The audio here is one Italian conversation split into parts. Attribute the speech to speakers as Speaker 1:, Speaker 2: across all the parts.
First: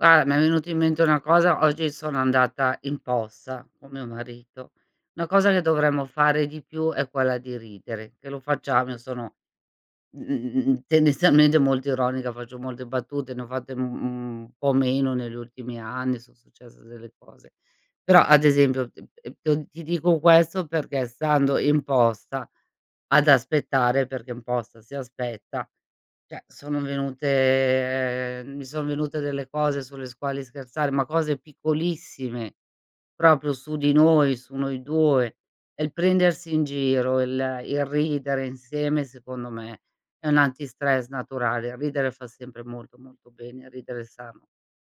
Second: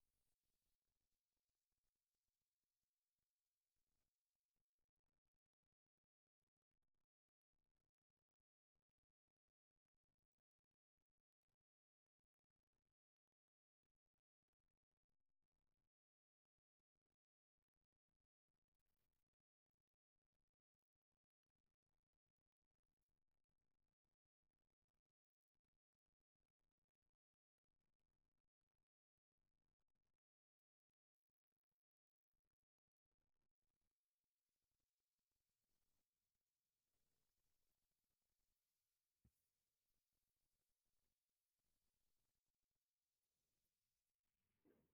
Speaker 1: Guar mi è venuto in mente una cosa: oggi sono andata in posta con mio marito. Una cosa che dovremmo fare di più è quella di ridere, che lo facciamo, io sono, mh-mh, mh-mh, tendenzialmente molto ironica, faccio molte battute, ne ho fatte u un po' meno negli ultimi anni, son successe delle cose. Però, ad esempio, ehm, ehm, t ti dico questo perché, stando in posta ad aspettare, perché in posta si aspetta, cioè, sono venute mi son venute delle cose sulle s quali scherzare, ma cose piccolissime, proprio su di noi, su noi 2, e il prendersi in giro, il il ridere insieme, secondo me, è un antistress naturale. Ridere fa sempre molto, molto bene, ridere è sano,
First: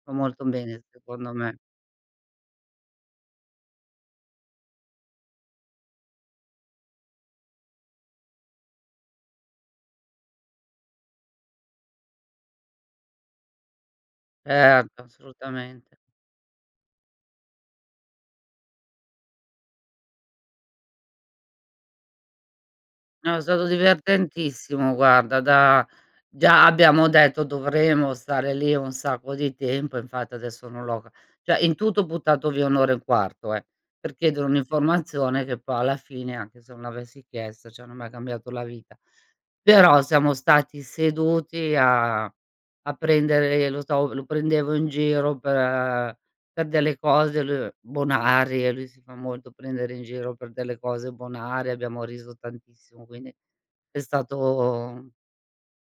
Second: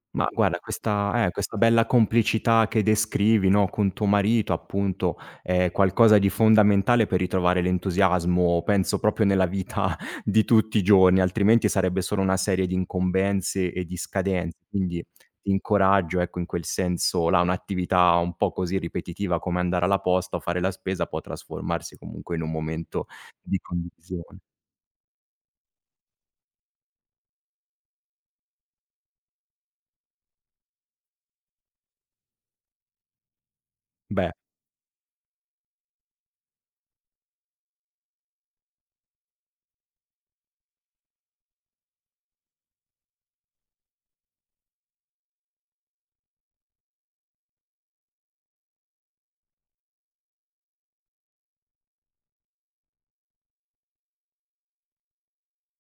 Speaker 1: fa
Speaker 2: Ma
Speaker 1: molto
Speaker 2: guarda
Speaker 1: bene,
Speaker 2: questa eh,
Speaker 1: secondo me.
Speaker 2: questa bella complicità che descrivi, no, con tuo marito, appunto, è qualcosa di fondamentale per ritrovare l'entusiasmo, penso, proprio, nella vita di tutti i giorni. Altrimenti, sarebbe solo una serie di incombenze e di scadenze.
Speaker 1: Certo,
Speaker 2: Quindi, ti
Speaker 1: assolutamente.
Speaker 2: incoraggio, ecco, in quel senso là: un'attività un po' così ripetitiva, come andare alla posta o fare la spesa, può trasformarsi, comunque, in un momento
Speaker 1: No, è
Speaker 2: di
Speaker 1: stato
Speaker 2: condivisione.
Speaker 1: divertentissimo, guarda. Da già abbiamo detto: “Dovremo stare lì un sacco di tempo”. Infatti, adesso, non l'ho c cioè, in tutto, ho buttato via 1 e 1/4 eh, per
Speaker 2: Beh.
Speaker 1: chiedere un'informazione che, po alla fine, anche se non l'avessi chiesta, cioè, non mi ha cambiato la vita. Però, siamo stati seduti a a prendere lo so, lo prendevo in giro per per delle cose lui bonarie. Lui si fa molto prendere in giro per delle cose bonarie. Abbiamo riso tantissimo, quindi è stato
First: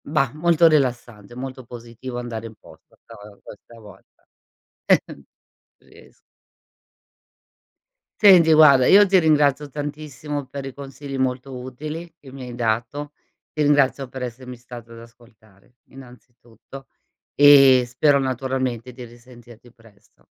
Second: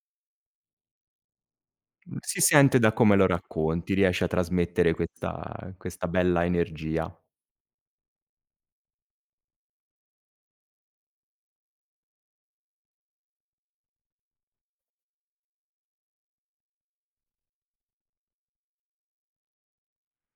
Speaker 1: bah, molto rilassante, molto
Speaker 2: Mh,
Speaker 1: positivo
Speaker 2: si
Speaker 1: andare in
Speaker 2: sente da
Speaker 1: posta 'sta
Speaker 2: come lo
Speaker 1: questa
Speaker 2: racconti, riesce
Speaker 1: volta.
Speaker 2: a trasmettere questa questa
Speaker 1: Ries
Speaker 2: bella energia.
Speaker 1: Senti, guarda, io ti ringrazio tantissimo per i consigli molto utili che mi hai dato. Ti ringrazio per essermi stato ad ascoltare, innanzitutto, e spero, naturalmente, di risentirti presto.